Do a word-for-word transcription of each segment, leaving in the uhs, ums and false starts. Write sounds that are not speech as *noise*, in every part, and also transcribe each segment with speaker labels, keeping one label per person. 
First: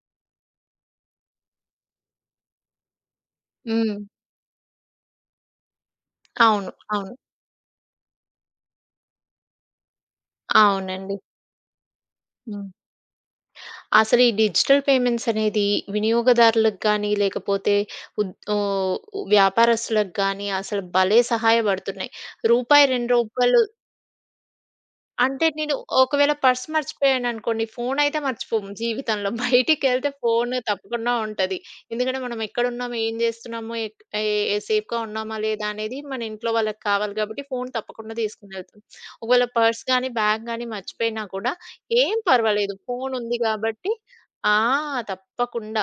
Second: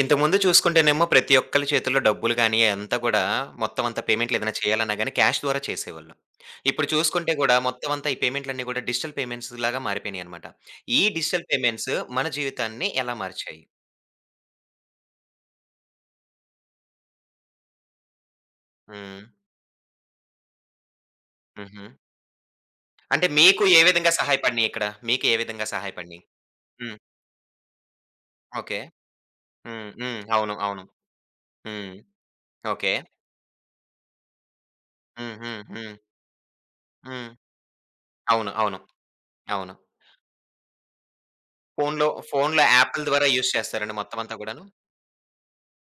Speaker 1: ఇంతకుముందు చూసుకుంటేనేమో ప్రతి ఒక్కళ్ళ చేతుల్లో డబ్బులు గానీ, అదంతా గూడా మొత్తం
Speaker 2: హ్మ్.
Speaker 1: అంతా పేమెంట్లు ఏదైనా చేయాలన్నా గానీ క్యాష్ ద్వారా చేసేవాళ్ళు.
Speaker 2: అవును.
Speaker 1: ఇప్పుడు
Speaker 2: అవును.
Speaker 1: చూసుకుంటే గూడా మొత్తం అంతా ఈ పేమెంట్‌లన్నీ గూడా డిజిటల్ పేమెంట్స్ లాగా మారిపోయినాయన్నమాట. ఈ
Speaker 2: అవునండి.
Speaker 1: డిజిటల్ పేమెంట్స్ మన
Speaker 2: హ్మ్.
Speaker 1: జీవితాన్ని ఎలా మార్చాయి?
Speaker 2: అసలు ఈ డిజిటల్ పేమెంట్స్ అనేది వినియోగదారులకు గానీ, లేకపోతే ఉద్ ఓహ్!
Speaker 1: హ్మ్.
Speaker 2: వ్యాపారస్తులకు గానీ అసలు భలే
Speaker 1: హుహు.
Speaker 2: సహాయపడుతున్నాయి. రూపాయి, రూ. రెండు
Speaker 1: అంటే
Speaker 2: రూపాయలు
Speaker 1: మీకు ఏ విధంగా సహాయపడినాయి ఇక్కడ? మీకు ఏ
Speaker 2: అంటే
Speaker 1: విధంగా
Speaker 2: నేను
Speaker 1: సహాయపడినాయి?
Speaker 2: ఒకవేళ పర్స్
Speaker 1: హ్మ్.
Speaker 2: మర్చిపోయాననుకోండి, ఫోనయితే మర్చిపోము
Speaker 1: ఓకే.
Speaker 2: జీవితంలో.
Speaker 1: హ్మ్.
Speaker 2: బయటికెళ్తే
Speaker 1: హ్మ్. అవును.
Speaker 2: ఫోను
Speaker 1: అవును.
Speaker 2: తప్పకుండా ఉంటది.
Speaker 1: హ్మ్.
Speaker 2: ఎందుకంటే మనం
Speaker 1: ఓకే.
Speaker 2: ఎక్కడున్నాము, ఏం జేస్తున్నాము, ఎక్ ఏ సేఫ్‌గా
Speaker 1: హ్మ్.
Speaker 2: ఉన్నామా
Speaker 1: హ్మ్.
Speaker 2: లేదా
Speaker 1: హ్మ్.
Speaker 2: అనేది మన ఇంట్లో వాళ్ళకి కావాలి
Speaker 1: హ్మ్.
Speaker 2: గాబట్టి ఫోను తప్పకుండా
Speaker 1: అవును. అవును.
Speaker 2: తీసుకొనెళ్తాం. ఒకవేళ
Speaker 1: అవును.
Speaker 2: పర్స్ గానీ, బ్యాగ్ గానీ మర్చిపోయినా కూడా
Speaker 1: ఫోన్‌లో
Speaker 2: ఏం
Speaker 1: ఫోన్‌లో
Speaker 2: పర్వాలేదు.
Speaker 1: యాప్‌ల ద్వారా
Speaker 2: ఫోనుంది
Speaker 1: యూజ్
Speaker 2: గాబట్టి
Speaker 1: చేస్తారండి మొత్తం అంతా
Speaker 2: ఆ!
Speaker 1: గూడాను?
Speaker 2: తప్పకుండా.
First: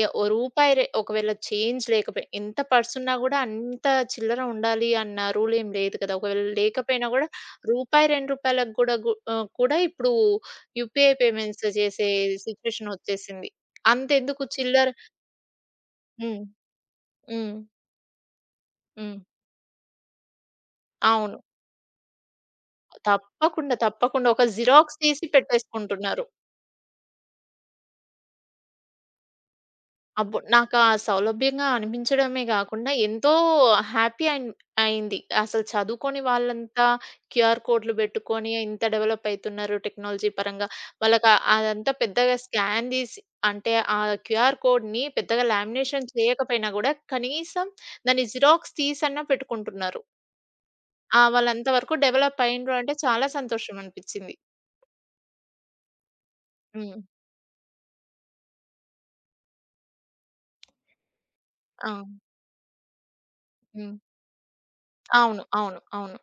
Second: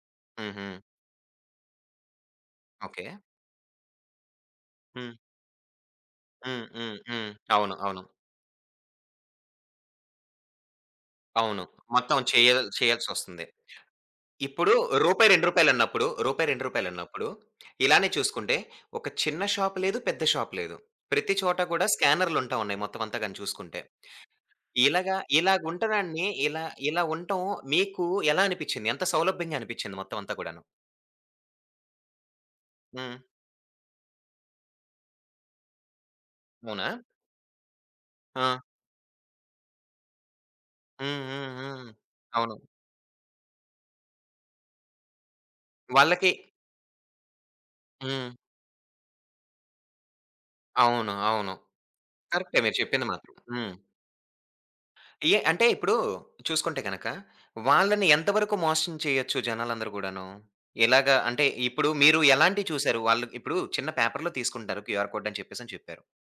Speaker 2: ఎ ఓ
Speaker 1: హుహు.
Speaker 2: రూపాయి రె ఒకవేళ చేంజ్ లేకపోయి ఎంత
Speaker 1: ఓకే.
Speaker 2: పర్సున్నా గూడా అంత చిల్లర ఉండాలి
Speaker 1: హ్మ్.
Speaker 2: అన్న రూలేం లేదు కదా! ఒకవేళ
Speaker 1: హ్మ్. హ్మ్.
Speaker 2: లేకపోయినా గూడా
Speaker 1: హ్మ్. అవును. అవును.
Speaker 2: రూపాయి, రూ. 2లకు గూడా గు ఆహ్, కూడా ఇప్పుడు యూపీఐ
Speaker 1: అవును.
Speaker 2: పేమెంట్స్ చేసే
Speaker 1: మొత్తం చేయాల్
Speaker 2: సిట్యుయేషన్
Speaker 1: చేయాల్సొస్తుంది.
Speaker 2: ఒచ్చేసింది. అంతెందుకు
Speaker 1: ఇప్పుడు
Speaker 2: చిల్లర.
Speaker 1: రూ. రెండు, రూ. రెండు అన్నప్పుడు, రూ.
Speaker 2: హ్మ్.
Speaker 1: రెండు, రూ. రెండు అన్నప్పుడు
Speaker 2: హ్మ్.
Speaker 1: ఇలానే చూసుకుంటే ఒక
Speaker 2: హ్మ్.
Speaker 1: చిన్న షాప్ లేదు, పెద్ద షాప్ లేదు. ప్రతి
Speaker 2: అవును.
Speaker 1: చోట కూడా స్కానర్‌లుంటా ఉన్నాయి మొత్తం అంతా గాని
Speaker 2: తప్పకుండా.
Speaker 1: చూసుకుంటే.
Speaker 2: తప్పకుండా. ఒక జిరాక్స్
Speaker 1: ఇలాగా
Speaker 2: తీసి పెట్టేసుకుంటున్నారు.
Speaker 1: ఇలాగుంటడాన్ని ఇలా ఇలా ఉండటం మీకు ఎలా అనిపిచ్చింది? ఎంత సౌలభ్యంగా అనిపిచ్చింది మొత్తం అంతా
Speaker 2: అబ్బో!
Speaker 1: కూడాను?
Speaker 2: నాకా సౌలభ్యంగా అనిపించడమే గాకుండా,
Speaker 1: హ్మ్.
Speaker 2: ఎంతో హ్యాపీ అన్ అయింది. అసలు చదువుకోని వాళ్ళంతా
Speaker 1: అవునా?
Speaker 2: క్యూఆర్ కోడ్‌లు బెట్టుకొని
Speaker 1: ఆ!
Speaker 2: ఇంత డెవలప్ అయితున్నారు టెక్నాలజీ పరంగా.
Speaker 1: హ్మ్.
Speaker 2: వాళ్ళకా
Speaker 1: హ్మ్. హ్మ్.
Speaker 2: అదంతా పెద్దగా
Speaker 1: అవును.
Speaker 2: స్కాన్ దీసి అంటే, ఆ క్యూఆర్ కోడ్‌ని పెద్దగా లామినేషన్
Speaker 1: వాళ్ళకి
Speaker 2: చేయకపోయినా గూడా, కనీసం దాన్ని
Speaker 1: హ్మ్.
Speaker 2: జిరాక్స్ తీసన్నా పెట్టుకుంటున్నారు.
Speaker 1: అవును.
Speaker 2: ఆ!
Speaker 1: అవును.
Speaker 2: వాళ్ళంత వరకు డెవలప్
Speaker 1: కరెక్టే
Speaker 2: అయ్యిండ్రు
Speaker 1: మీరు
Speaker 2: అంటే,
Speaker 1: చెప్పింది
Speaker 2: చాలా
Speaker 1: మాత్రం. హ్మ్.
Speaker 2: సంతోషమనిపిచ్చింది.
Speaker 1: ఏ అంటే ఇప్పుడు చూసుకుంటే
Speaker 2: హ్మ్.
Speaker 1: గనక, వాళ్ళని ఎంతవరకు మోసం చేయొచ్చు జనాలందరూ గూడాను? ఎలాగా అంటే ఇప్పుడు
Speaker 2: ఆ!
Speaker 1: మీరు ఎలాంటియి చూసారు? వాళ్ళు ఇప్పుడు చిన్న
Speaker 2: హ్మ్.
Speaker 1: పేపర్‌లో తీసుకుంటారు క్యూఆర్ కోడ్ అని
Speaker 2: అవును.
Speaker 1: చెప్పేసని
Speaker 2: అవును.
Speaker 1: చెప్పారు.
Speaker 2: అవును.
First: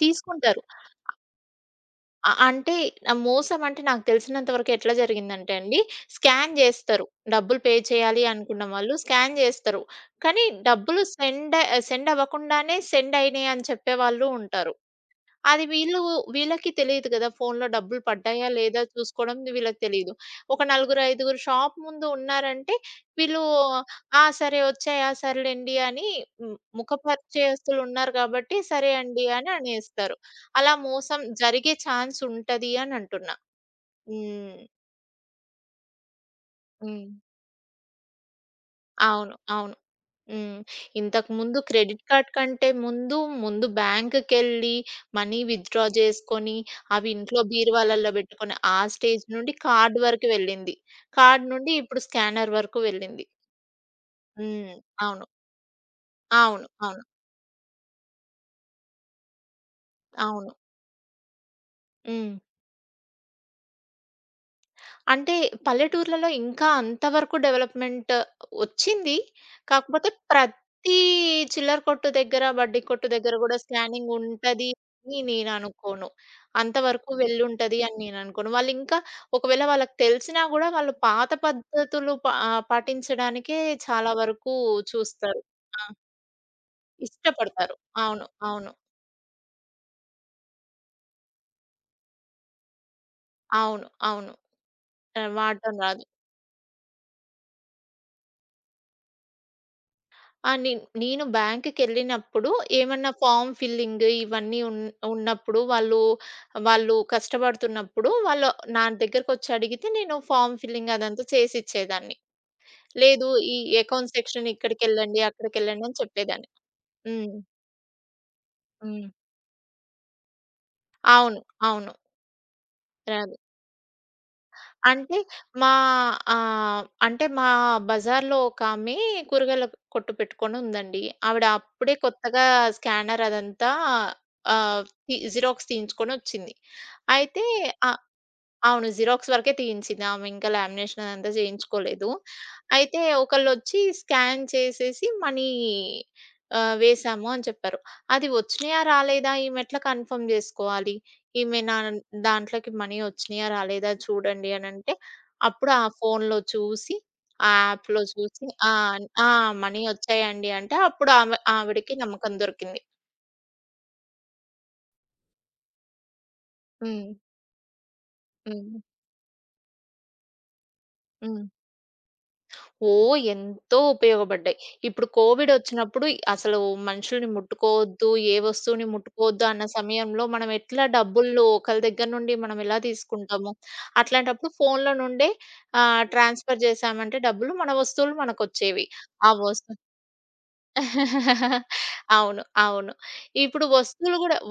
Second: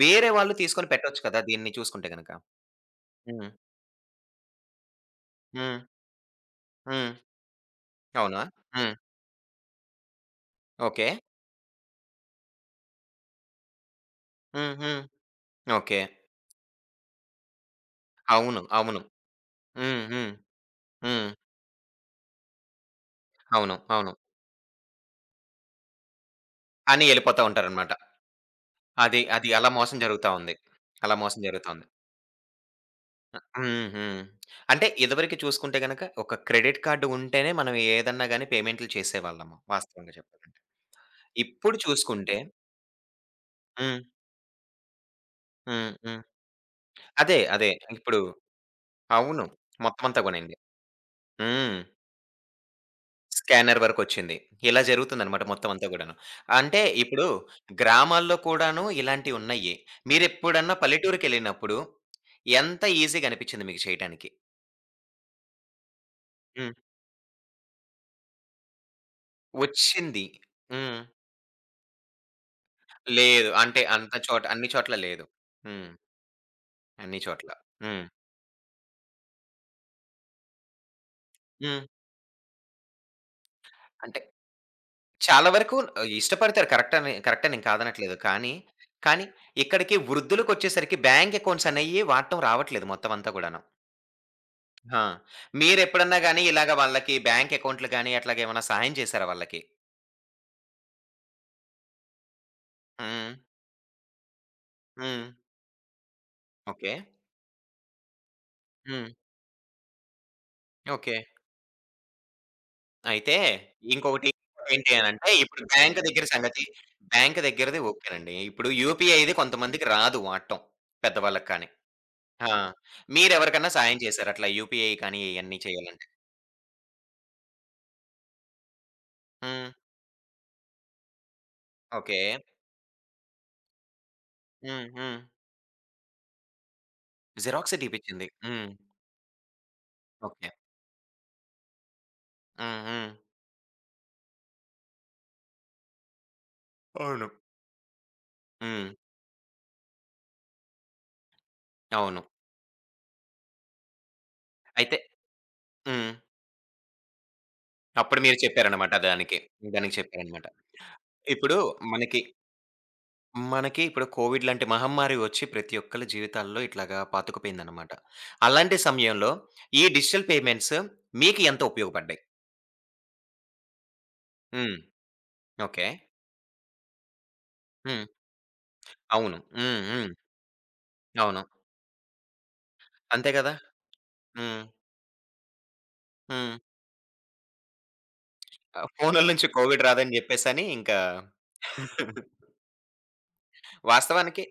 Speaker 1: వేరే వాళ్ళు
Speaker 2: తీసుకుంటారు.
Speaker 1: తీసుకొని పెట్టొచ్చు కదా! దీన్ని చూసుకుంటే గనక.
Speaker 2: అ అంటే ఆహ్,
Speaker 1: హ్మ్.
Speaker 2: మోసం అంటే నాకు తెలిసినంత వరకు ఎట్లా జరిగిందంటే
Speaker 1: హ్మ్.
Speaker 2: అండి, స్కాన్ జేస్తారు.
Speaker 1: హ్మ్.
Speaker 2: డబ్బులు పే చేయాలి
Speaker 1: అవునా?
Speaker 2: అనుకున్న
Speaker 1: హ్మ్.
Speaker 2: వాళ్ళు స్కాన్ జేస్తారు. కానీ డబ్బులు
Speaker 1: ఓకే.
Speaker 2: సెండ్ సెండ్ అవ్వకుండానే సెండ్ అయినాయి అని చెప్పేవాళ్ళు
Speaker 1: హ్మ్.
Speaker 2: ఉంటారు.
Speaker 1: హ్మ్.
Speaker 2: అది వీళ్ళు
Speaker 1: ఓకే.
Speaker 2: వీళ్ళకి తెలీదు గదా! ఫోన్‌లో డబ్బులు పడ్డాయా?
Speaker 1: అవును.
Speaker 2: లేదా?
Speaker 1: అవును.
Speaker 2: చూసుకోవడం వీళ్ళకి
Speaker 1: హ్మ్.
Speaker 2: తెలీదు.
Speaker 1: హ్మ్.
Speaker 2: ఒక నలుగురు,
Speaker 1: హ్మ్.
Speaker 2: ఐదుగురు షాప్ ముందు ఉన్నారంటే వీళ్ళు
Speaker 1: అవును. అవును.
Speaker 2: ఆ! సరే వచ్చాయా? సర్లేండి అని ము ముఖ
Speaker 1: అని ఎళ్ళిపోతా
Speaker 2: పరిచయస్తులు
Speaker 1: ఉంటారనమాట.
Speaker 2: ఉన్నారు కాబట్టి సరే
Speaker 1: అది,
Speaker 2: అండి
Speaker 1: అది
Speaker 2: అని
Speaker 1: అలా మోసం
Speaker 2: అనేస్తారు.
Speaker 1: జరుగుతా ఉంది.
Speaker 2: అలా
Speaker 1: అలా
Speaker 2: మోసం
Speaker 1: మోసం జరుగుతా
Speaker 2: జరిగే
Speaker 1: ఉంది.
Speaker 2: ఛాన్స్ ఉంటది అని అంటున్నా.
Speaker 1: హ్మ్. హ్మ్.
Speaker 2: హ్మ్.
Speaker 1: అంటే ఇదివరకు చూసుకుంటే గనక ఒక క్రెడిట్ కార్డ్
Speaker 2: హ్మ్.
Speaker 1: ఉంటేనే మనం ఏదన్నా గాని పేమెంట్‌లు
Speaker 2: అవును.
Speaker 1: చేసేవాళ్ళము
Speaker 2: అవును.
Speaker 1: వాస్తవంగా
Speaker 2: హ్మ్.
Speaker 1: చెప్పాలంటే.
Speaker 2: ఇంతకుముందు
Speaker 1: ఇప్పుడు
Speaker 2: క్రెడిట్ కార్డ్
Speaker 1: చూసుకుంటే
Speaker 2: కంటే ముందు, ముందు
Speaker 1: హ్మ్.
Speaker 2: బ్యాంక్‌కెళ్ళి మనీ విత్‌డ్రా
Speaker 1: హ్మ్. హ్మ్.
Speaker 2: జేసుకొని, అవి
Speaker 1: అదే.
Speaker 2: ఇంట్లో
Speaker 1: అదే.
Speaker 2: బీరువాలల్లో
Speaker 1: ఇప్పుడు
Speaker 2: బెట్టుకొని, ఆ స్టేజ్
Speaker 1: అవును.
Speaker 2: నుండి కార్డ్
Speaker 1: మొత్తం అంతా
Speaker 2: వరకు
Speaker 1: గూనండి.
Speaker 2: వెళ్ళింది. కార్డ్ నుండి
Speaker 1: హ్మ్.
Speaker 2: ఇప్పుడు స్కానర్ వరకు వెళ్ళింది.
Speaker 1: స్కానర్ వరకొచ్చింది.
Speaker 2: హ్మ్.
Speaker 1: ఇలా
Speaker 2: అవును.
Speaker 1: జరుగుతుందనమాట మొత్తం అంతా గూడాను.
Speaker 2: అవును.
Speaker 1: అంటే
Speaker 2: అవును.
Speaker 1: ఇప్పుడు గ్రామాల్లో కూడాను ఇలాంటివున్నయి.
Speaker 2: అవును.
Speaker 1: మీరెప్పుడన్నా పల్లెటూరికెళ్ళినప్పుడు
Speaker 2: హ్మ్.
Speaker 1: ఎంత ఈజీ‌గా అనిపిచ్చింది మీకు చేయటానికి?
Speaker 2: అంటే పల్లెటూర్లలో ఇంకా
Speaker 1: హ్మ్.
Speaker 2: అంతవరకు డెవలప్‌మెంట్ వచ్చింది. కాకపోతే
Speaker 1: వచ్చింది.
Speaker 2: ప్రతి
Speaker 1: హ్మ్.
Speaker 2: చిల్లర కొట్టు దగ్గర, బడ్డీ కొట్టు దగ్గర
Speaker 1: లేదు.
Speaker 2: గూడా
Speaker 1: అంటే అంత
Speaker 2: స్కానింగ్
Speaker 1: చోట అన్ని
Speaker 2: ఉంటది
Speaker 1: చోట్ల
Speaker 2: అని
Speaker 1: లేదు. హ్మ్.
Speaker 2: నేననుకోను. అంతవరకు
Speaker 1: అన్ని చోట్ల.
Speaker 2: వెళ్ళుంటది అని
Speaker 1: హ్మ్.
Speaker 2: నేననుకోను. వాళ్ళింకా ఒకవేళ వాళ్ళకి తెలిసినా గూడా వాళ్ళు పాత
Speaker 1: హ్మ్.
Speaker 2: పద్ధతులు పా ఆహ్, పాటించడానికే చాలా
Speaker 1: అంటే
Speaker 2: వరకు చూస్తారు.
Speaker 1: చాలా వరకు
Speaker 2: ఆ!
Speaker 1: ఆహ్, ఇష్టపడతారు కరెక్టని కరెక్టే, నేను
Speaker 2: ఇష్టపడతారు.
Speaker 1: కాదనట్లేదు.
Speaker 2: అవును.
Speaker 1: కానీ,
Speaker 2: అవును.
Speaker 1: కానీ ఇక్కడికి వృద్ధులకొచ్చేసరికి బ్యాంక్ అకౌంట్స్ అనేయి వాడటం రావట్లేదు మొత్తం అంతా గూడాను.
Speaker 2: అవును. అవును.
Speaker 1: ఆ!
Speaker 2: ఆహ్, వాడటం రాదు.
Speaker 1: మీరెప్పుడన్నా గాని ఇలాగ వాళ్ళకి బ్యాంక్ అకౌంట్‌లు గాని అట్లాగేమన్నా సహాయం చేసారా వాళ్ళకి?
Speaker 2: ఆ! నేన్ నేను బ్యాంక్‌కెళ్ళినప్పుడు ఏమన్నా
Speaker 1: హ్మ్.
Speaker 2: ఫార్మ్ ఫిల్లింగ్ ఇవన్నీ ఉన్
Speaker 1: హ్మ్.
Speaker 2: ఉన్నప్పుడు వాళ్ళు,
Speaker 1: ఓకే.
Speaker 2: వాళ్ళు కష్టపడుతున్నప్పుడు వాళ్ళు నా
Speaker 1: హ్మ్.
Speaker 2: దగ్గరకొచ్చి అడిగితే నేను ఫార్మ్ ఫిల్లింగ్
Speaker 1: ఓకే.
Speaker 2: అదంతా చేసిచ్చేదాన్ని. లేదు
Speaker 1: అయితే
Speaker 2: ఈ అకౌంట్
Speaker 1: ఇంకొకటి
Speaker 2: సెక్షన్
Speaker 1: ఏంటి
Speaker 2: ఇక్కడికెళ్ళండి,
Speaker 1: అనంటే, ఇప్పుడు
Speaker 2: అక్కడికెళ్ళండి
Speaker 1: బ్యాంక్
Speaker 2: అని
Speaker 1: దగ్గర
Speaker 2: చెప్పేదాన్ని.
Speaker 1: సంగతి
Speaker 2: హ్మ్.
Speaker 1: బ్యాంక్ దగ్గరది ఓకేనండి. ఇప్పుడు
Speaker 2: హ్మ్.
Speaker 1: యూపీఐది కొంతమందికి రాదు వాడటం.
Speaker 2: అవును.
Speaker 1: పెద్దవాళ్ళకి కానీ.
Speaker 2: అవును.
Speaker 1: ఆ!
Speaker 2: ర
Speaker 1: మీరెవరికన్నా సాయం చేసారా అట్లా యూపీఐ
Speaker 2: అంటే
Speaker 1: కానీ ఇయన్నీ
Speaker 2: మా
Speaker 1: చేయాలంటే?
Speaker 2: ఆహ్, అంటే మా బజార్‌లో ఒకామె కూరగాయల
Speaker 1: హ్మ్.
Speaker 2: కొట్టు పెట్టుకొని ఉందండి. ఆవిడ అప్పుడే
Speaker 1: ఓకే.
Speaker 2: కొత్తగా స్కానర్ అదంతా ఆహ్,
Speaker 1: హ్మ్.
Speaker 2: తి
Speaker 1: హ్మ్.
Speaker 2: జిరాక్స్ తీయించుకొనొచ్చింది. అయితే
Speaker 1: జిరాక్సే
Speaker 2: ఆ
Speaker 1: తీపిచ్చింది. హ్మ్.
Speaker 2: అవును. జిరాక్స్ వరకే తీయించింది. ఆమె
Speaker 1: ఓకే.
Speaker 2: ఇంకా లామినేషన్ అదంతా చేయించుకోలేదు.
Speaker 1: హ్మ్.
Speaker 2: అయితే
Speaker 1: హ్మ్.
Speaker 2: ఒకళ్ళొచ్చి స్కాన్ చేసేసి మనీ ఆహ్, వేసాము
Speaker 1: అవును.
Speaker 2: అని చెప్పారు. అది వచ్చినాయా?
Speaker 1: హ్మ్.
Speaker 2: రాలేదా? ఈమె ఎట్లా కన్ఫర్మ్ జేసుకోవాలి? ఈమె నా
Speaker 1: అవును.
Speaker 2: దాంట్లోకి మనీ వచ్చినాయా? రాలేదా? చూడండి అనంటే,
Speaker 1: అయితే
Speaker 2: అప్పుడు ఆ
Speaker 1: హ్మ్.
Speaker 2: ఫోన్‌లో చూసి, ఆ యాప్‌లో
Speaker 1: అప్పుడు మీరు
Speaker 2: చూసి ఆ!
Speaker 1: చెప్పారన్నమాట
Speaker 2: ఆ!
Speaker 1: దానికి.
Speaker 2: మనీ
Speaker 1: దానికి చెప్పారన్నమాట.
Speaker 2: వచ్చాయండి అంటే అప్పుడు ఆమె
Speaker 1: ఇప్పుడు
Speaker 2: ఆవిడకి
Speaker 1: మనకి
Speaker 2: నమ్మకం దొరికింది.
Speaker 1: మనకి ఇప్పుడు కోవిడ్ లాంటి మహమ్మారి వచ్చి ప్రతి ఒక్కళ్ళ జీవితాల్లో ఇట్లాగా
Speaker 2: హ్మ్.
Speaker 1: పాతుకుపోయిందనమాట.
Speaker 2: హ్మ్.
Speaker 1: అలాంటి సమయంలో ఈ డిజిటల్ పేమెంట్స్ మీకు
Speaker 2: హ్మ్.
Speaker 1: ఎంత ఉపయోగపడ్డాయి?
Speaker 2: ఓహ్! ఎంతో ఉపయోగపడ్డాయి.
Speaker 1: హ్మ్.
Speaker 2: ఇప్పుడు
Speaker 1: ఓకే.
Speaker 2: కోవిడొచ్చినప్పుడు అసలు మనుషుల్ని
Speaker 1: హ్మ్.
Speaker 2: ముట్టుకోవద్దు, ఏ వస్తువుని
Speaker 1: అవును.
Speaker 2: ముట్టుకోవద్దు అన్న
Speaker 1: హ్మ్. హ్మ్.
Speaker 2: సమయంలో మనం ఎట్లా
Speaker 1: అవును.
Speaker 2: డబ్బులు ఒకళ్ళ దగ్గర నుండి మనం ఎలా
Speaker 1: అంతే
Speaker 2: తీసుకుంటాము?
Speaker 1: గదా!
Speaker 2: అట్లాంటప్పుడు
Speaker 1: హ్మ్.
Speaker 2: ఫోన్‌లో నుండే ఆహ్,
Speaker 1: హ్మ్.
Speaker 2: ట్రాన్స్‌ఫర్ చేశామంటే డబ్బులు మన వస్తువులు
Speaker 1: ఆ
Speaker 2: మనకొచ్చేవి.
Speaker 1: ఫోనుల
Speaker 2: ఆ
Speaker 1: నుంచి
Speaker 2: వస్తు
Speaker 1: కోవిడ్ రాదని జెప్పేసని ఇంకా
Speaker 2: *laughs* అవును.
Speaker 1: *laughs*
Speaker 2: అవును. ఇప్పుడు వస్తువులు గూడా
Speaker 1: వాస్తవానికి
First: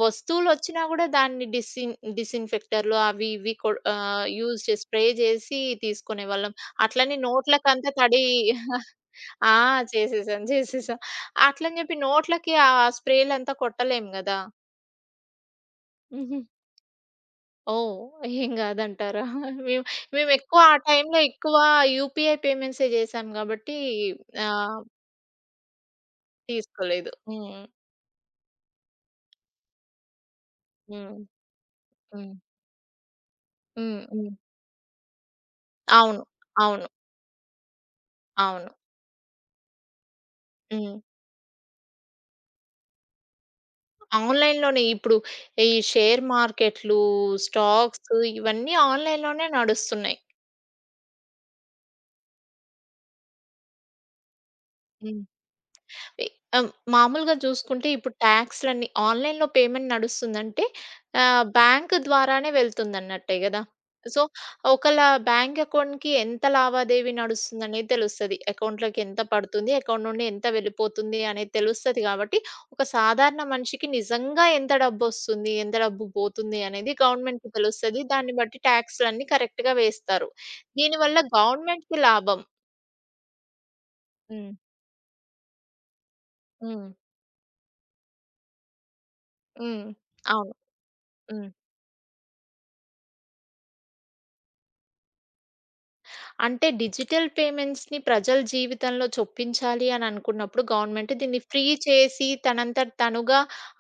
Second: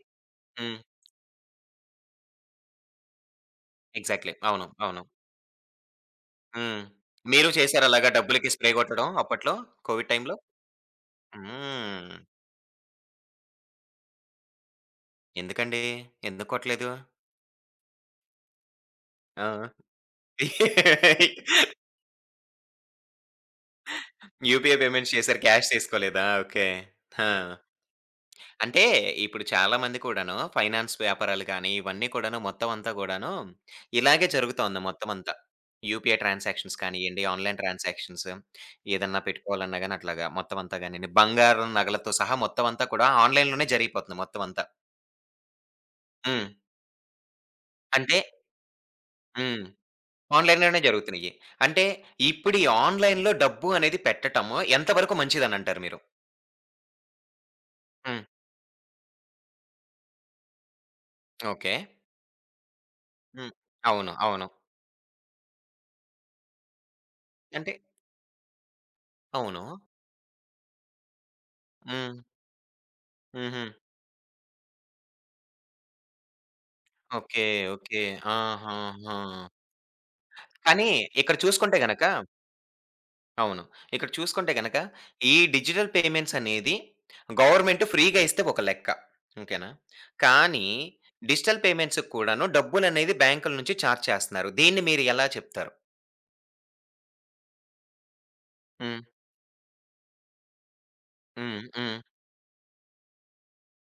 Speaker 1: హ్మ్.
Speaker 2: వస్తువులొచ్చినా గూడా దాన్ని డిసిన్ డిసిన్‌ఫెక్టర్‌లు అవి ఇవి కొ ఆహ్,
Speaker 1: ఎగ్జాక్ట్‌లీ.
Speaker 2: యూజ్
Speaker 1: అవును.
Speaker 2: చేసి
Speaker 1: అవును.
Speaker 2: స్ప్రే జేసి తీసుకునేవాళ్ళం.
Speaker 1: హ్మ్.
Speaker 2: అట్లనే
Speaker 1: మీరు చేసారా
Speaker 2: నోట్లకంతా
Speaker 1: అలాగా
Speaker 2: తడి.
Speaker 1: డబ్బులకి స్ప్రే
Speaker 2: *laughs*
Speaker 1: గొట్టడం అప్పట్లో
Speaker 2: ఆ!
Speaker 1: కోవిడ్ టైంలో?
Speaker 2: చేసేసాం. చేసేసాం. అట్లని జెప్పి
Speaker 1: హ్మ్.
Speaker 2: నోట్లకి ఆ స్ప్రేలంతా కొట్టలేం గదా!
Speaker 1: ఎందుకండి?
Speaker 2: హుహు.
Speaker 1: ఎందుకు కొట్టలేదు?
Speaker 2: ఓహ్! ఏం గాదంటారా? *laughs*
Speaker 1: ఆ!
Speaker 2: మేము మేమెక్కువ ఆ టైంలో ఎక్కువ
Speaker 1: *laughs*
Speaker 2: యూపీఐ పేమెంట్సే జేసాం గాబట్టి
Speaker 1: యూపీఐ
Speaker 2: ఆహ్,
Speaker 1: పేమెంట్స్ చేసారు. క్యాష్ తీసుకోలేదా? ఓకే.
Speaker 2: తీసుకోలేదు.
Speaker 1: ఆ!
Speaker 2: హ్మ్.
Speaker 1: అంటే ఇప్పుడు చాలామంది కూడాను ఫైనాన్స్
Speaker 2: హ్మ్.
Speaker 1: వ్యాపారాలు కానీ, ఇవన్నీ
Speaker 2: హ్మ్.
Speaker 1: కూడాను మొత్తం అంతా గూడాను
Speaker 2: హ్మ్.
Speaker 1: ఇలాగే
Speaker 2: హ్మ్.
Speaker 1: జరుగుతోంది మొత్తం అంతా. యూపీఐ
Speaker 2: అవును.
Speaker 1: ట్రాన్సాక్షన్స్
Speaker 2: అవును.
Speaker 1: కానియ్యండి, ఆన్‌లైన్ ట్రాన్సాక్షన్స్
Speaker 2: అవును.
Speaker 1: ఏదన్నా పెట్టుకోవాలన్నా గాని అట్లాగా మొత్తం అంతా
Speaker 2: హ్మ్.
Speaker 1: గానియండి. బంగారం నగలతో సహా మొత్తం అంతా కూడా ఆన్‌లైన్‌లోనే జరిగిపోతుంది మొత్తం అంతా.
Speaker 2: ఆన్‌లైన్‌లోనే ఇప్పుడు ఈ షేర్
Speaker 1: హ్మ్.
Speaker 2: మార్కెట్లు, స్టాక్స్
Speaker 1: అంటే
Speaker 2: ఇవన్నీ ఆన్‌లైన్‌లోనే
Speaker 1: హ్మ్.
Speaker 2: నడుస్తున్నాయి.
Speaker 1: ఆన్‌లైన్‌లోనే జరుగుతున్నయి. అంటే ఇప్పుడు ఈ ఆన్‌లైన్‌లో డబ్బు అనేది పెట్టటము ఎంతవరకు
Speaker 2: హ్మ్.
Speaker 1: మంచిదనంటారు మీరు?
Speaker 2: ఎ ఆహ్, మామూలుగా జూసుకుంటే ఇప్పుడు
Speaker 1: హ్మ్.
Speaker 2: టాక్స్‌లన్నీ ఆన్‌లైన్‌లో పేమెంట్ నడుస్తుందంటే ఆహ్,
Speaker 1: ఓకే.
Speaker 2: బ్యాంక్ ద్వారానే వెళ్తుందన్నట్టే
Speaker 1: హ్మ్.
Speaker 2: గదా!
Speaker 1: అవును.
Speaker 2: సో,
Speaker 1: అవును.
Speaker 2: ఒకళ్ళ బ్యాంక్ అకౌంట్‌కి ఎంత లావాదేవీ
Speaker 1: అంటే
Speaker 2: నడుస్తుందనేది తెలుస్తది. అకౌంట్‌లోకి ఎంత
Speaker 1: అవును.
Speaker 2: పడుతుంది, అకౌంట్ నుండి ఎంత వెళ్ళిపోతుంది అనేది తెలుస్తది
Speaker 1: హ్మ్.
Speaker 2: గాబట్టి, ఒక సాధారణ
Speaker 1: హుహు.
Speaker 2: మనిషికి నిజంగా ఎంత డబ్బొస్తుంది, ఎంత డబ్బు పోతుంది అనేది
Speaker 1: ఓకే.
Speaker 2: గవర్నమెంట్‌కి
Speaker 1: ఓకే.
Speaker 2: తెలుస్తది. దాన్ని బట్టి
Speaker 1: ఆహాహా!
Speaker 2: టాక్స్‌లన్నీ కరెక్ట్‌గా వేస్తారు.
Speaker 1: కానీ
Speaker 2: దీనివల్ల
Speaker 1: ఇక్కడ చూసుకుంటే
Speaker 2: గవర్నమెంట్‌కి
Speaker 1: గనక
Speaker 2: లాభం.
Speaker 1: అవును. ఇక్కడ చూసుకుంటే
Speaker 2: హ్మ్.
Speaker 1: గనక ఈ డిజిటల్ పేమెంట్స్ అనేది
Speaker 2: హ్మ్.
Speaker 1: గవర్నమెంట్ ఫ్రీగా ఇస్తే ఒక లెక్క. ఓకేనా?
Speaker 2: హ్మ్. అవును.
Speaker 1: కానీ
Speaker 2: హ్మ్.
Speaker 1: డిజిటల్ పేమెంట్స్‌కి కూడాను డబ్బులనేది బ్యాంకుల నుంచి చార్జ్ చేస్తున్నారు. దీన్ని మీరు ఎలా చెప్తారు?
Speaker 2: అంటే డిజిటల్ పేమెంట్స్‌ని ప్రజల
Speaker 1: హ్మ్.
Speaker 2: జీవితంలో చొప్పించాలి అని అనుకున్నప్పుడు గవర్నమెంట్ దీన్ని
Speaker 1: హ్మ్.
Speaker 2: ఫ్రీ
Speaker 1: హ్మ్.
Speaker 2: చేసి తనంతట తనుగా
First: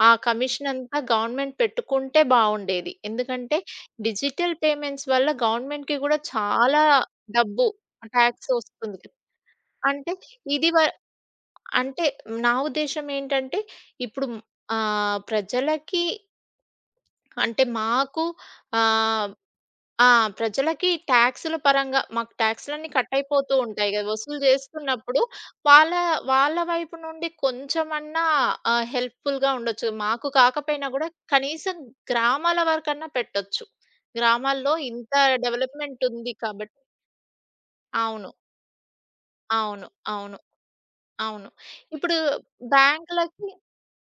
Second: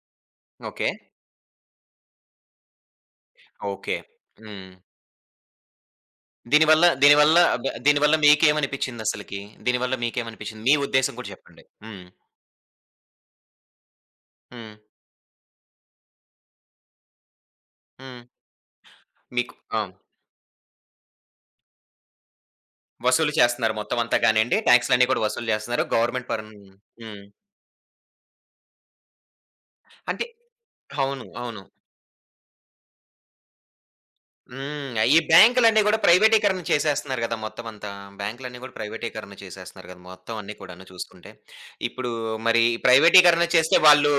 Speaker 2: ఆ కమిషన్
Speaker 1: ఓకే.
Speaker 2: అంతా గవర్నమెంట్ పెట్టుకుంటే బావుండేది. ఎందుకంటే
Speaker 1: ఓకే.
Speaker 2: డిజిటల్
Speaker 1: హ్మ్.
Speaker 2: పేమెంట్స్ వల్ల గవర్నమెంట్‌కి గూడా చాలా
Speaker 1: దీనివల్ల దీనివల్ల
Speaker 2: డబ్బు
Speaker 1: బ దీనివల్ల
Speaker 2: టాక్స్ ఒస్తుంది.
Speaker 1: మీకేమనిపిచ్చిందసలకి? దీనివల్ల
Speaker 2: అంటే
Speaker 1: మీకేమనిపిచ్చింది?
Speaker 2: ఇది
Speaker 1: మీ
Speaker 2: వ
Speaker 1: ఉద్దేశం కూడా చెప్పండి. హ్మ్.
Speaker 2: అంటే నా ఉద్దేశ్యం ఏంటంటే ఇప్పుడు
Speaker 1: హ్మ్.
Speaker 2: ఆహ్, ప్రజలకి అంటే
Speaker 1: హ్మ్.
Speaker 2: మాకు ఆహ్,
Speaker 1: మీకు ఆ!
Speaker 2: ఆ! ప్రజలకి టాక్స్‌ల పరంగా మాకు టాక్స్‌లన్నీ కట్
Speaker 1: వసూలు
Speaker 2: అయిపోతూ
Speaker 1: చేస్తున్నారు
Speaker 2: ఉంటాయి
Speaker 1: మొత్తం
Speaker 2: గదా!
Speaker 1: అంతా
Speaker 2: వసూలు
Speaker 1: గానియండి. టాక్స్‌లన్నీ
Speaker 2: జేస్తున్నప్పుడు
Speaker 1: కూడా వసూలు చేస్తున్నారు.
Speaker 2: వాళ్ళ
Speaker 1: గవర్నమెంట్ పరం
Speaker 2: వాళ్ళ వైపు
Speaker 1: హ్మ్.
Speaker 2: నుండి కొంచెమన్నా ఆహ్, హెల్ప్‌ఫుల్‌గా ఉండొచ్చు.
Speaker 1: అంటే
Speaker 2: మాకు కాకపోయినా గూడా
Speaker 1: అవును. అవును.
Speaker 2: కనీసం గ్రామాల వరకన్నా పెట్టొచ్చు. గ్రామాల్లో
Speaker 1: హ్మ్.
Speaker 2: ఇంత
Speaker 1: ఈ బ్యాంకులన్నీ గూడా
Speaker 2: డెవలప్‌మెంట్ ఉంది
Speaker 1: ప్రైవేటీకరణ
Speaker 2: కాబట్టి
Speaker 1: చేసేస్తున్నారు గదా! మొత్తం అంతా.
Speaker 2: అవును.
Speaker 1: బ్యాంకులన్నీ గూడా ప్రైవేటీకరణ
Speaker 2: అవును.
Speaker 1: చేసేస్తున్నారు గదా! మొత్తం
Speaker 2: అవును.
Speaker 1: అన్నీ కూడాను చూసుకుంటే.
Speaker 2: అవును.
Speaker 1: ఇప్పుడు
Speaker 2: ఇప్పుడు
Speaker 1: మరి ప్రైవేటీకరణ
Speaker 2: బ్యాంకులకి
Speaker 1: చేస్తే వాళ్ళు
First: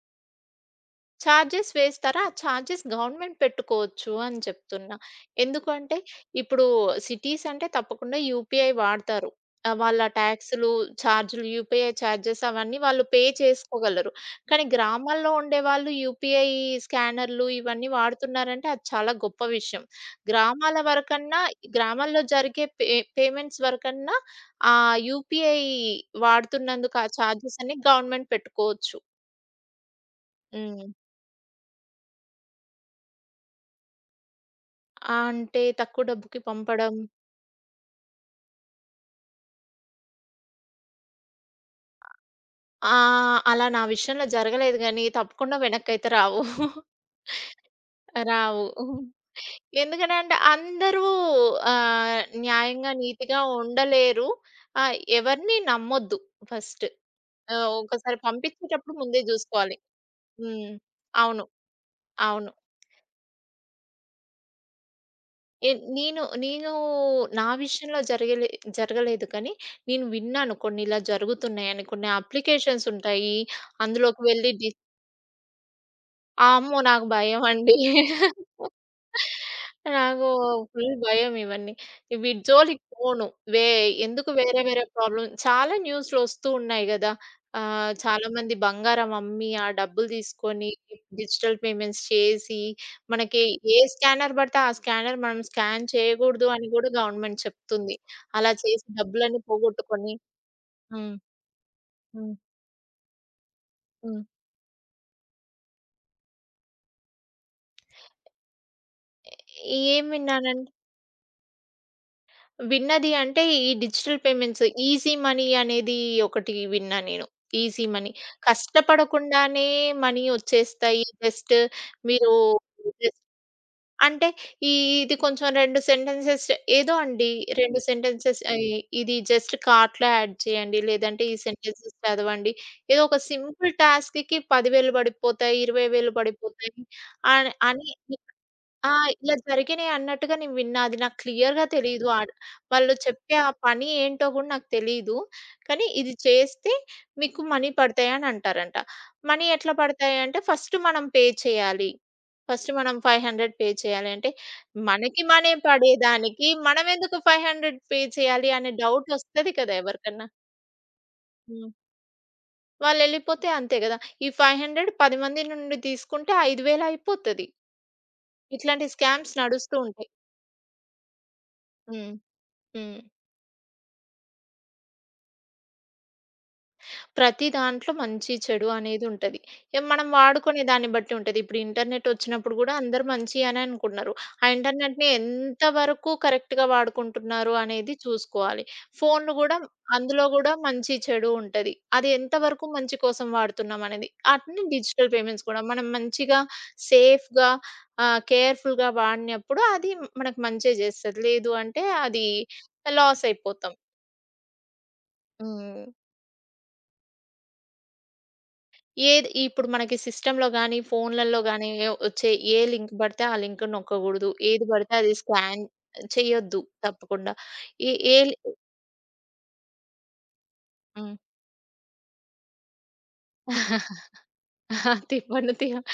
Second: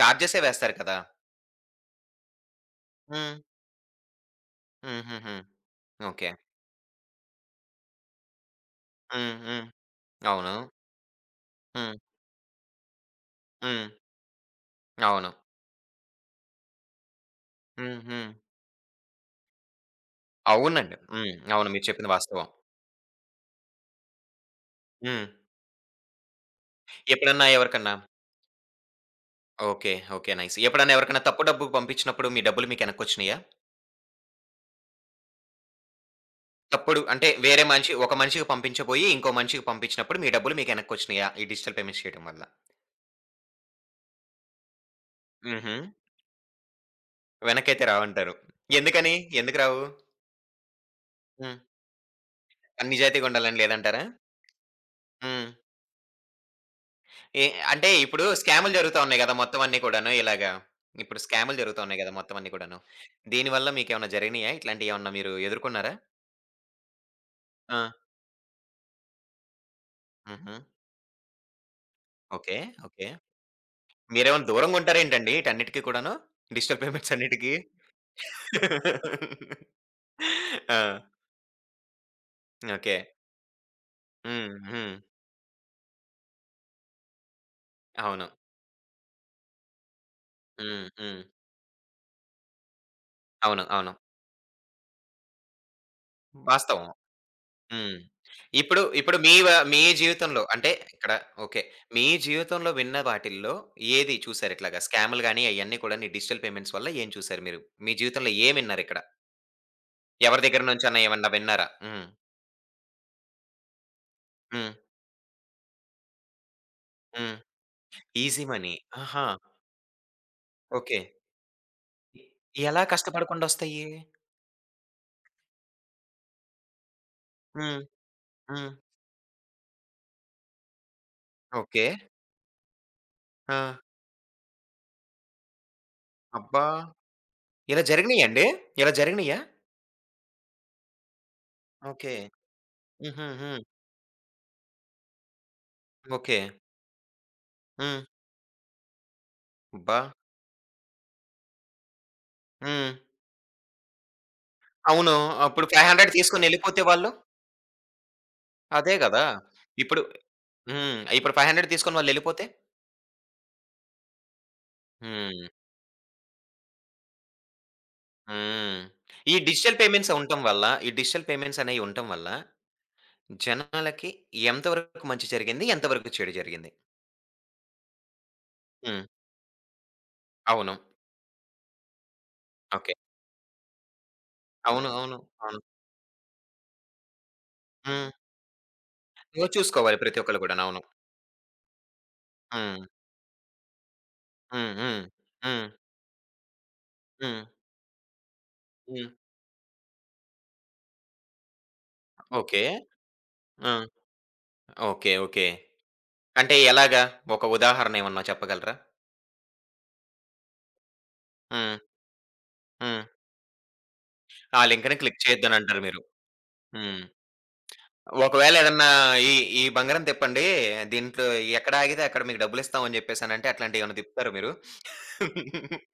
Speaker 1: చార్జెసే వేస్తారు కదా!
Speaker 2: చార్జెస్ వేస్తారా? ఆ చార్జెస్
Speaker 1: హ్మ్.
Speaker 2: గవర్నమెంట్ పెట్టుకోవచ్చు అని చెప్తున్నా.
Speaker 1: హుహుహు.
Speaker 2: ఎందుకంటే
Speaker 1: ఓకే.
Speaker 2: ఇప్పుడు సిటీస్ అంటే తప్పకుండా యూపీఐ వాడతారు.
Speaker 1: హ్మ్. హ్మ్.
Speaker 2: ఆహ్, వాళ్ళ
Speaker 1: అవును.
Speaker 2: ట్యాక్స్‌లు, చార్జ్‌లు యూపీఐ
Speaker 1: హ్మ్.
Speaker 2: చార్జెస్ అవన్నీ వాళ్ళు పే
Speaker 1: హ్మ్.
Speaker 2: చేసుకోగలరు. కానీ
Speaker 1: అవును.
Speaker 2: గ్రామాల్లో ఉండేవాళ్ళు యూపీఐ స్కానర్‌లు ఇవన్నీ
Speaker 1: హ్మ్. హ్మ్.
Speaker 2: వాడుతున్నారంటే అది చాలా గొప్ప విషయం. గ్రామాల
Speaker 1: అవునండి. హ్మ్.
Speaker 2: వరకన్నా
Speaker 1: అవును. మీరు చెప్పింది
Speaker 2: గ్రామాల్లో
Speaker 1: వాస్తవం.
Speaker 2: జరిగే పే పేమెంట్స్ వరకన్నా ఆ
Speaker 1: హ్మ్.
Speaker 2: యూపీఐ వాడుతున్నందుకు ఆ
Speaker 1: ఎప్పుడన్నా
Speaker 2: చార్జెస్ అన్ని
Speaker 1: ఎవరికన్నా
Speaker 2: గవర్నమెంట్ పెట్టుకోవచ్చు.
Speaker 1: ఓకే. ఓకే. నైస్.
Speaker 2: హ్మ్.
Speaker 1: ఎప్పుడన్నా ఎవరికైనా తప్పు డబ్బు పంపించినప్పుడు మీ డబ్బులు మీకు వెనక్కొచ్చినాయా?
Speaker 2: ఆ! అంటే తక్కువ డబ్బుకి పంపడం.
Speaker 1: తప్పుడు అంటే వేరే మనిషి ఒక మనిషికి పంపించబోయి ఇంకో మనిషికి పంపించినప్పుడు మీ డబ్బులు మీకు వెనక్కొచ్చినాయా? ఈ డిజిటల్ పేమెంట్స్ చేయడం వల్ల?
Speaker 2: ఆ! అలా నా విషయంలో జరగలేదు గానీ, తప్పకుండా
Speaker 1: హుహు.
Speaker 2: వెనక్కయితే రావు.
Speaker 1: వెనకైతే రావంటారు.
Speaker 2: రావు.
Speaker 1: ఎందుకని? ఎందుకు రావు?
Speaker 2: ఎందుకనంటే అందరూ
Speaker 1: హ్మ్.
Speaker 2: ఆహ్, న్యాయంగా,
Speaker 1: నిజాయితీగా
Speaker 2: నీతిగా
Speaker 1: ఉండాలని లేదంటారా?
Speaker 2: ఉండలేరు. ఆహ్,
Speaker 1: హ్మ్.
Speaker 2: ఎవరిని నమ్మొద్దు ఫస్ట్.
Speaker 1: ఏ
Speaker 2: ఆహ్,
Speaker 1: అంటే
Speaker 2: ఒకసారి
Speaker 1: ఇప్పుడు స్కాములు
Speaker 2: పంపించేటప్పుడు
Speaker 1: జరుగుతా ఉన్నాయి
Speaker 2: ముందే
Speaker 1: గదా! మొత్తం
Speaker 2: జూసుకోవాలి.
Speaker 1: అన్నీ కూడాను ఇలాగా.
Speaker 2: హ్మ్.
Speaker 1: ఇప్పుడు
Speaker 2: అవును.
Speaker 1: స్కాములు జరుగుతా ఉన్నాయి గదా! మొత్తం
Speaker 2: అవును.
Speaker 1: అన్నీ కూడాను. దీనివల్ల మీకేమన్నా జరిగినాయా? ఇట్లాంటియేమన్నా మీరు
Speaker 2: ఎ
Speaker 1: ఎదుర్కొన్నారా?
Speaker 2: నేను నేను నా
Speaker 1: ఆ!
Speaker 2: విషయంలో జరగలే జరగలేదు కానీ, నేను విన్నాను
Speaker 1: హుహు.
Speaker 2: కొన్ని ఇలా జరుగుతున్నాయని. కొన్ని
Speaker 1: ఓకే.
Speaker 2: Applications
Speaker 1: okay.
Speaker 2: ఉంటాయి. అందులోకి
Speaker 1: మీరేమైనా
Speaker 2: వెళ్లి డి
Speaker 1: దూరంగా ఉంటారేంటండి ఈటన్నిటికి కూడాను?
Speaker 2: అమ్మో!
Speaker 1: డిజిటల్
Speaker 2: నాకు
Speaker 1: పేమెంట్స్ అన్నిటికి?
Speaker 2: భయమండి. నాకు
Speaker 1: ఆ!
Speaker 2: ఫుల్ భయం ఇవన్నీ. వీటి జోలికి
Speaker 1: ఓకే.
Speaker 2: పోను. వే ఎందుకు
Speaker 1: హ్మ్.
Speaker 2: వేరే వేరే
Speaker 1: హ్మ్.
Speaker 2: ప్రాబ్లమ్ చాలా న్యూస్‌లో వస్తూ ఉన్నాయి గదా! ఆహ్,
Speaker 1: అవును.
Speaker 2: చాలామంది బంగారం అమ్మి, ఆ డబ్బులు తీసుకొని
Speaker 1: హ్మ్. హ్మ్.
Speaker 2: డిజిటల్ పేమెంట్స్ చేసి, మనకి
Speaker 1: అవును.
Speaker 2: ఏ
Speaker 1: అవును.
Speaker 2: స్కానర్ పడితే ఆ స్కానర్ మనం స్కాన్ చేయకూడదు అని
Speaker 1: వాస్తవం.
Speaker 2: గూడా గవర్నమెంట్
Speaker 1: హ్మ్.
Speaker 2: చెప్తుంది. అలా
Speaker 1: ఇప్పుడు,
Speaker 2: చేసి
Speaker 1: ఇప్పుడు మీ
Speaker 2: డబ్బులన్నీ
Speaker 1: వ మీ
Speaker 2: పోగొట్టుకొని.
Speaker 1: జీవితంలో అంటే ఇక్కడ
Speaker 2: హ్మ్.
Speaker 1: ఓకే. మీ
Speaker 2: హ్మ్.
Speaker 1: జీవితంలో విన్న వాటిల్లో ఏది
Speaker 2: హ్మ్.
Speaker 1: చూసారు ఇట్లాగా స్కామ్‌లు గాని అయన్నీ కూడాని డిజిటల్ పేమెంట్స్ వల్ల ఏం చూసారు మీరు? మీ జీవితంలో ఏం విన్నారిక్కడ?
Speaker 2: ఏం
Speaker 1: ఎవరి
Speaker 2: విన్నానం
Speaker 1: దగ్గర నుంచన్నా ఏమన్నా విన్నారా? హ్మ్.
Speaker 2: విన్నది అంటే, ఈ డిజిటల్ పేమెంట్స్
Speaker 1: హ్మ్.
Speaker 2: ఈజీ మనీ అనేది ఒకటి విన్నా నేను.
Speaker 1: హ్మ్.
Speaker 2: Easy money.
Speaker 1: Easy money. ఆహా!
Speaker 2: కష్టపడకుండానే మనీ
Speaker 1: ఓకే.
Speaker 2: ఒచ్చేస్తాయి. జస్ట్ మీరు
Speaker 1: ఎ ఎలా
Speaker 2: జస్ట్
Speaker 1: కష్టపడకుండొస్తాయి?
Speaker 2: అంటే ఈ ఇది కొంచెం రెండు సెంటెన్సెస్ ఏదో అండి. రెండు
Speaker 1: హ్మ్.
Speaker 2: సెంటెన్సెస్ ఆహ్,
Speaker 1: హ్మ్.
Speaker 2: ఇది జస్ట్ కార్ట్‌లో యాడ్ చేయండి. లేదంటే ఈ
Speaker 1: ఓకే.
Speaker 2: సెంటెన్సెస్ చదవండి. ఏదో ఒక
Speaker 1: ఆ!
Speaker 2: సింపుల్ టాస్క్‌కి పది వేలు పడిపోతాయి, ఇరవై వేలు
Speaker 1: అబ్బా!
Speaker 2: పడిపోతాయి. అని
Speaker 1: ఇలా
Speaker 2: అని
Speaker 1: జరిగినియా అండి? ఇలా
Speaker 2: ఆ! ఇలా
Speaker 1: జరిగినియా?
Speaker 2: జరిగినియి అన్నట్టుగా నేను విన్నా. అది నాకు క్లియర్‌గా తెలీదు.
Speaker 1: ఓకే.
Speaker 2: ఆడ్ వాళ్ళు
Speaker 1: హుహు.
Speaker 2: చెప్పే ఆ
Speaker 1: హ్మ్.
Speaker 2: పని ఏంటో గూడా నాకు తెలీదు. కానీ ఇది
Speaker 1: ఓకే.
Speaker 2: చేస్తే మీకు మనీ
Speaker 1: హ్మ్.
Speaker 2: పడతాయని అంటారంట. మనీ ఎట్లా
Speaker 1: అబ్బా!
Speaker 2: పడతాయంటే ఫస్ట్ మనం పే చేయాలి. ఫస్ట్
Speaker 1: హ్మ్.
Speaker 2: మనం ఐదు వందలు పే చేయాలి. అంటే
Speaker 1: అవును.
Speaker 2: మనకి మనీ
Speaker 1: అప్పుడు ఐదు వందలు
Speaker 2: పడేదానికి
Speaker 1: తీసుకొనెళ్ళిపోతే వాళ్ళు?
Speaker 2: మనమెందుకు ఐదు వందలు పే చేయాలి అనే
Speaker 1: అదే
Speaker 2: డౌట్
Speaker 1: గదా!
Speaker 2: ఒస్తది కదా!
Speaker 1: ఇప్పుడు
Speaker 2: ఎవరికన్నా.
Speaker 1: హ్మ్. ఇప్పుడు
Speaker 2: హ్మ్.
Speaker 1: ఐదు వందలు తీసుకొని వాళ్ళెళ్ళిపోతే?
Speaker 2: వాళ్ళెళ్ళిపోతే అంతే గదా! ఈ ఐదు వందలు పది
Speaker 1: హ్మ్.
Speaker 2: మంది నుండి తీసుకుంటే ఐదు వేలు అయిపోతది.
Speaker 1: హ్మ్.
Speaker 2: ఇట్లాంటి
Speaker 1: ఈ
Speaker 2: స్కామ్స్ నడుస్తూ
Speaker 1: డిజిటల్
Speaker 2: ఉంటాయి.
Speaker 1: పేమెంట్స్ ఉండటం వల్ల, ఈ డిజిటల్ పేమెంట్స్ అనేయి ఉండటం
Speaker 2: హ్మ్.
Speaker 1: వల్ల
Speaker 2: హ్మ్.
Speaker 1: జనాలకి ఎంత వరకు మంచి జరిగింది? ఎంత వరకు చెడు జరిగింది?
Speaker 2: ప్రతి దాంట్లో మంచి, చెడు
Speaker 1: హ్మ్.
Speaker 2: అనేదుంటది. ఇగ మనం వాడుకునే
Speaker 1: అవును.
Speaker 2: దాన్ని బట్టి ఉంటది. ఇప్పుడు ఇంటర్నెట్ వచ్చినప్పుడు గూడా
Speaker 1: ఓకే.
Speaker 2: అందరూ మంచి అనే అనుకుంటున్నారు. ఆ
Speaker 1: అవును.
Speaker 2: ఇంటర్నెట్‌ని
Speaker 1: అవును. అవును.
Speaker 2: ఎంత వరకు కరెక్ట్‌గా వాడుకుంటున్నారు అనేది
Speaker 1: హ్మ్.
Speaker 2: చూసుకోవాలి. ఫోన్‌లు
Speaker 1: నువ్వు
Speaker 2: గూడా
Speaker 1: చూసుకోవాలి ప్రతి
Speaker 2: అందులో
Speaker 1: ఒక్కళ్ళు
Speaker 2: గూడా
Speaker 1: గూడాను. అవును.
Speaker 2: మంచి, చెడు ఉంటది. అది ఎంత వరకు
Speaker 1: హ్మ్.
Speaker 2: మంచి కోసం వాడుతున్నాం అనేది. అట్లనే
Speaker 1: హ్మ్. హ్మ్.
Speaker 2: డిజిటల్ పేమెంట్స్ కూడా
Speaker 1: హ్మ్.
Speaker 2: మనం మంచిగా,
Speaker 1: హ్మ్.
Speaker 2: సేఫ్‌గా ఆహ్, కేర్‌ఫుల్‌గా
Speaker 1: హ్మ్.
Speaker 2: వాడినప్పుడు అది మనకు మంచే జేస్తది. లేదు అంటే అది
Speaker 1: ఓకే.
Speaker 2: లాస్
Speaker 1: ఆ!
Speaker 2: అయిపోతాం.
Speaker 1: ఓకే. ఓకే.
Speaker 2: హ్మ్.
Speaker 1: అంటే ఎలాగా? ఒక ఉదాహరణ ఏమన్నా చెప్పగలరా?
Speaker 2: ఏది ఇప్పుడు మనకి సిస్టమ్‌లో గాని, ఫోన్‌లల్లో గాని
Speaker 1: హ్మ్.
Speaker 2: వచ్చే ఏ లింక్
Speaker 1: హ్మ్.
Speaker 2: పడితే ఆ లింక్ నొక్కకూడదు.
Speaker 1: ఆ
Speaker 2: ఏది పడితే
Speaker 1: లింక్‌ని
Speaker 2: అది
Speaker 1: క్లిక్
Speaker 2: స్కాన్
Speaker 1: చేయొద్దనంటారు మీరు.
Speaker 2: చేయొద్దు
Speaker 1: హ్మ్.
Speaker 2: తప్పకుండా. ఏ ఏ లి
Speaker 1: ఒకవేళ ఏదన్నా ఈ ఈ బంగారం తిప్పండి.
Speaker 2: హ్మ్.
Speaker 1: దీంట్లో ఎక్కడ ఆగితే అక్కడ మీకు డబ్బులిస్తాం అని జెప్పేసనంటే అట్లాంటియేమన్నా
Speaker 2: *laughs*
Speaker 1: తిప్పుతారా మీరు?
Speaker 2: తిప్పను తియ్య
Speaker 1: *laughs*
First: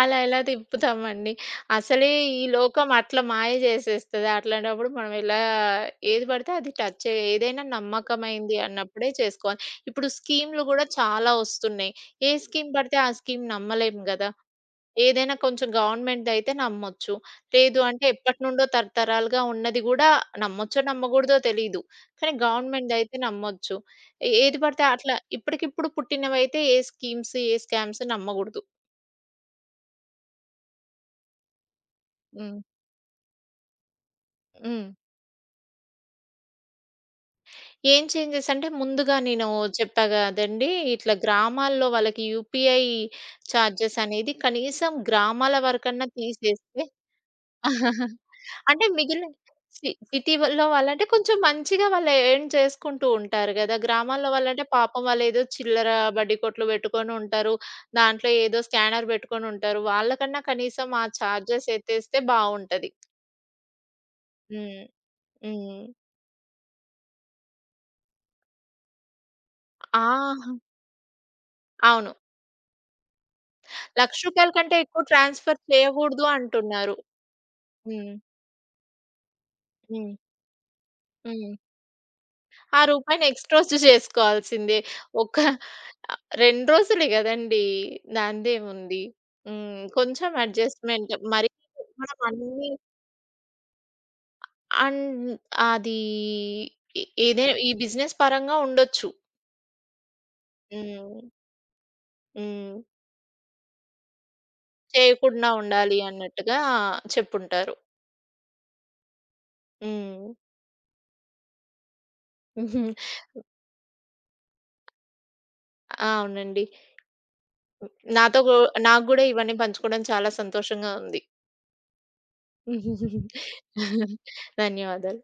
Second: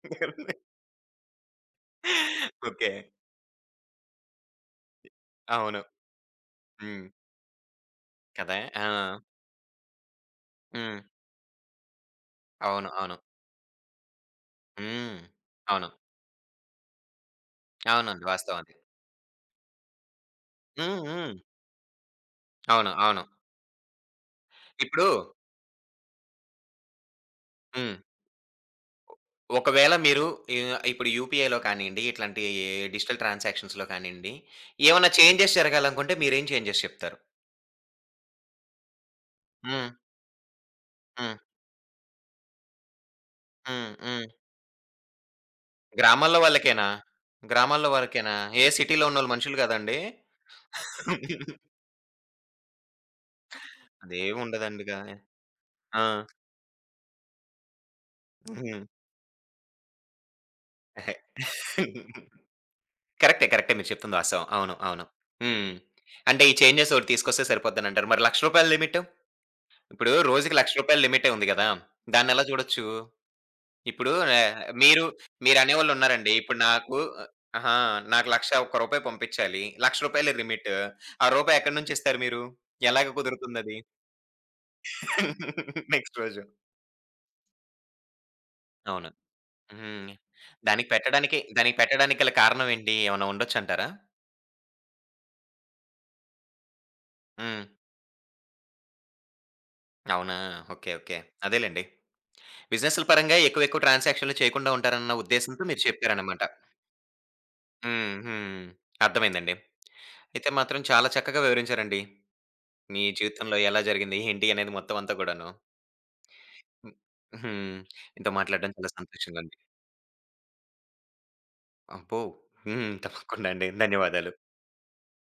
Speaker 2: అలా ఎలా తిప్పుతామండి. అసలే ఈ లోకం
Speaker 1: ఓకే.
Speaker 2: అట్లా మాయ చేసేస్తది. అట్లాంటప్పుడు మనం ఎలా
Speaker 1: అవును.
Speaker 2: ఏది పడితే అది టచ్
Speaker 1: హ్మ్.
Speaker 2: చేయ ఏదైనా
Speaker 1: కదా!
Speaker 2: నమ్మకమైంది
Speaker 1: ఆ!
Speaker 2: అన్నప్పుడే చేసుకోవాలి. ఇప్పుడు స్కీమ్‌లు కూడా
Speaker 1: హ్మ్.
Speaker 2: చాలా వస్తున్నాయి. ఏ స్కీమ్
Speaker 1: అవును.
Speaker 2: పడితే ఆ
Speaker 1: అవును.
Speaker 2: స్కీమ్ నమ్మలేము గదా!
Speaker 1: హ్మ్.
Speaker 2: ఏదైనా కొంచెం
Speaker 1: అవును.
Speaker 2: గవర్నమెంట్‌దయితే నమ్మొచ్చు. లేదు అంటే
Speaker 1: అవునండి. వాస్తవం
Speaker 2: ఎప్పటినుండో
Speaker 1: అది.
Speaker 2: తరతరాలుగా ఉన్నది గూడా నమ్మొచ్చో,
Speaker 1: హ్మ్. హ్మ్.
Speaker 2: నమ్మగూడదో తెలీదు. కానీ
Speaker 1: అవును.
Speaker 2: గవర్నమెంట్‌దయితే
Speaker 1: అవును.
Speaker 2: నమ్మొచ్చు. ఏ ఏది పడితే
Speaker 1: ఇప్పుడు
Speaker 2: అట్లా ఇప్పటికిప్పుడు పుట్టినవైతే ఏ స్కీమ్స్, ఏ
Speaker 1: హ్మ్.
Speaker 2: స్కామ్స్ నమ్మగూడదు.
Speaker 1: ఒకవేళ మీరు ఆహ్, ఇప్పుడు యూపీఐలో కానియండి, ఇట్లాంటి
Speaker 2: హ్మ్.
Speaker 1: డిజిటల్ ట్రాన్సాక్షన్స్‌లో కానియండి,
Speaker 2: హ్మ్.
Speaker 1: ఏమన్నా చేంజెస్ జరగాలనుకుంటే మీరేం చేంజెస్ చెప్తారు?
Speaker 2: ఏం చేంజెస్ అంటే ముందుగా నేను
Speaker 1: హ్మ్.
Speaker 2: చెప్పా గదండీ! ఇట్లా
Speaker 1: హ్మ్.
Speaker 2: గ్రామాల్లో వాళ్ళకి యూపీఐ
Speaker 1: హ్మ్.
Speaker 2: చార్జెస్
Speaker 1: హ్మ్.
Speaker 2: అనేది కనీసం గ్రామాల వరకన్నా
Speaker 1: గ్రామాల్లో వాళ్ళకేనా?
Speaker 2: తీసేస్తే.
Speaker 1: గ్రామాల్లో
Speaker 2: *laughs*
Speaker 1: వరకేనా? ఏ
Speaker 2: అంటే
Speaker 1: సిటీలో
Speaker 2: మిగిలిన
Speaker 1: ఉన్నోళ్ళు మనుషులు
Speaker 2: సి
Speaker 1: కాదండి?
Speaker 2: సిటీలో వాళ్ళంటే కొంచెం
Speaker 1: *laughs*
Speaker 2: మంచిగా వాళ్ళు ఎర్న్ చేసుకుంటూ ఉంటారు గదా! గ్రామాల్లో
Speaker 1: అదేమి
Speaker 2: వాళ్ళంటే
Speaker 1: ఉండదండిగా.
Speaker 2: పాపం వాళ్ళేదో చిల్లర
Speaker 1: ఆ!
Speaker 2: బడ్డీ కొట్లు పెట్టుకొని ఉంటారు. దాంట్లో ఏదో
Speaker 1: హ్మ్.
Speaker 2: స్కానర్ పెట్టుకొని ఉంటారు. వాళ్ళకన్నా కనీసం ఆ చార్జెస్ ఎత్తేస్తే బావుంటది.
Speaker 1: కరెక్టే. కరెక్టే. మీరు చెప్తుంది వాస్తవం. అవును.
Speaker 2: హ్మ్.
Speaker 1: అవును. హ్మ్.
Speaker 2: హ్మ్.
Speaker 1: అంటే ఈ చేంజెస్ ఒకటి తీసుకొస్తే సరిపోద్దనంటారు. మరి రూ. ఒక,లక్ష లిమిట్?
Speaker 2: ఆ!
Speaker 1: ఇప్పుడు రోజుకి రూ. ఒక,లక్ష లిమిటే ఉంది గదా!
Speaker 2: అవును.
Speaker 1: దాన్నెలా చూడొచ్చు?
Speaker 2: రూ.
Speaker 1: ఇప్పుడు
Speaker 2: ఒక లక్ష
Speaker 1: ఆహ్,
Speaker 2: కంటే ఎక్కువ
Speaker 1: మీరు
Speaker 2: ట్రాన్స్‌ఫర్ చేయగూడదు
Speaker 1: మీరనేవాళ్ళున్నారండి. ఇప్పుడు నాకు
Speaker 2: అంటున్నారు.
Speaker 1: అహా!
Speaker 2: హ్మ్.
Speaker 1: నాకు రూ. ఒక,లక్ష పంపిచ్చాలి. రూ. ఒక,లక్ష
Speaker 2: హ్మ్.
Speaker 1: లిమిట్. ఆ
Speaker 2: హ్మ్.
Speaker 1: రూపాయి ఎక్కడి నుంచి ఇస్తారు మీరు?
Speaker 2: ఆ
Speaker 1: ఎలాగ
Speaker 2: రూపాయిని ఎక్స్‌ట్రోస్ట్
Speaker 1: కుదురుతుందది?
Speaker 2: చేసుకోవాల్సిందే. ఒక
Speaker 1: *laughs* నెక్స్ట్
Speaker 2: ఆహ్,
Speaker 1: రోజు.
Speaker 2: రెండు రోజులే గదండీ! దానిదేముంది.
Speaker 1: అవును.
Speaker 2: హ్మ్.
Speaker 1: హ్మ్.
Speaker 2: కొంచెం
Speaker 1: దానికి
Speaker 2: అడ్జస్ట్‌మెంట్.
Speaker 1: పెట్టడానికి
Speaker 2: మరి
Speaker 1: దానికి
Speaker 2: మనం
Speaker 1: పెట్టడానికి గల కారణం
Speaker 2: అన్నీ
Speaker 1: ఏంటి? ఏమన్నా ఉండొచ్చంటారా?
Speaker 2: అండ్ అది ఎ ఏదే
Speaker 1: హ్మ్.
Speaker 2: ఈ బిజినెస్ పరంగా ఉండొచ్చు.
Speaker 1: అవునా? ఓకే. ఓకే.
Speaker 2: హ్మ్.
Speaker 1: అదేలెండి.
Speaker 2: హ్మ్.
Speaker 1: బిజినెస్‌ల పరంగా ఎక్కువ ఎక్కువ ట్రాన్సాక్షన్‌లు చేయకుండా ఉంటారన్న
Speaker 2: చేయకుండా
Speaker 1: ఉద్దేశ్యంతో మీరు
Speaker 2: ఉండాలి
Speaker 1: చెప్పారన్నమాట.
Speaker 2: అన్నట్టుగా చెప్పుంటారు.
Speaker 1: హ్మ్. హ్మ్. అర్థమైందండి.
Speaker 2: హ్మ్.
Speaker 1: అయితే మాత్రం చాలా చక్కగా వివరించారండి. మీ జీవితంలో ఎలా జరిగింది? ఏంటి అనేది మొత్తం అంతా కూడాను.
Speaker 2: అవునండి.
Speaker 1: హ్మ్. హ్మ్. మీతో
Speaker 2: నాతో గు
Speaker 1: మాట్లాడడం చాలా
Speaker 2: నాకు గూడా
Speaker 1: సంతోషంగా
Speaker 2: ఇవన్నీ
Speaker 1: ఉంది.
Speaker 2: పంచుకోవడం చాలా సంతోషంగా ఉంది.
Speaker 1: అబ్బో! హ్మ్. తప్పకుండా
Speaker 2: *laughs*
Speaker 1: అండి. ధన్యవాదాలు.
Speaker 2: ధన్యవాదాలు.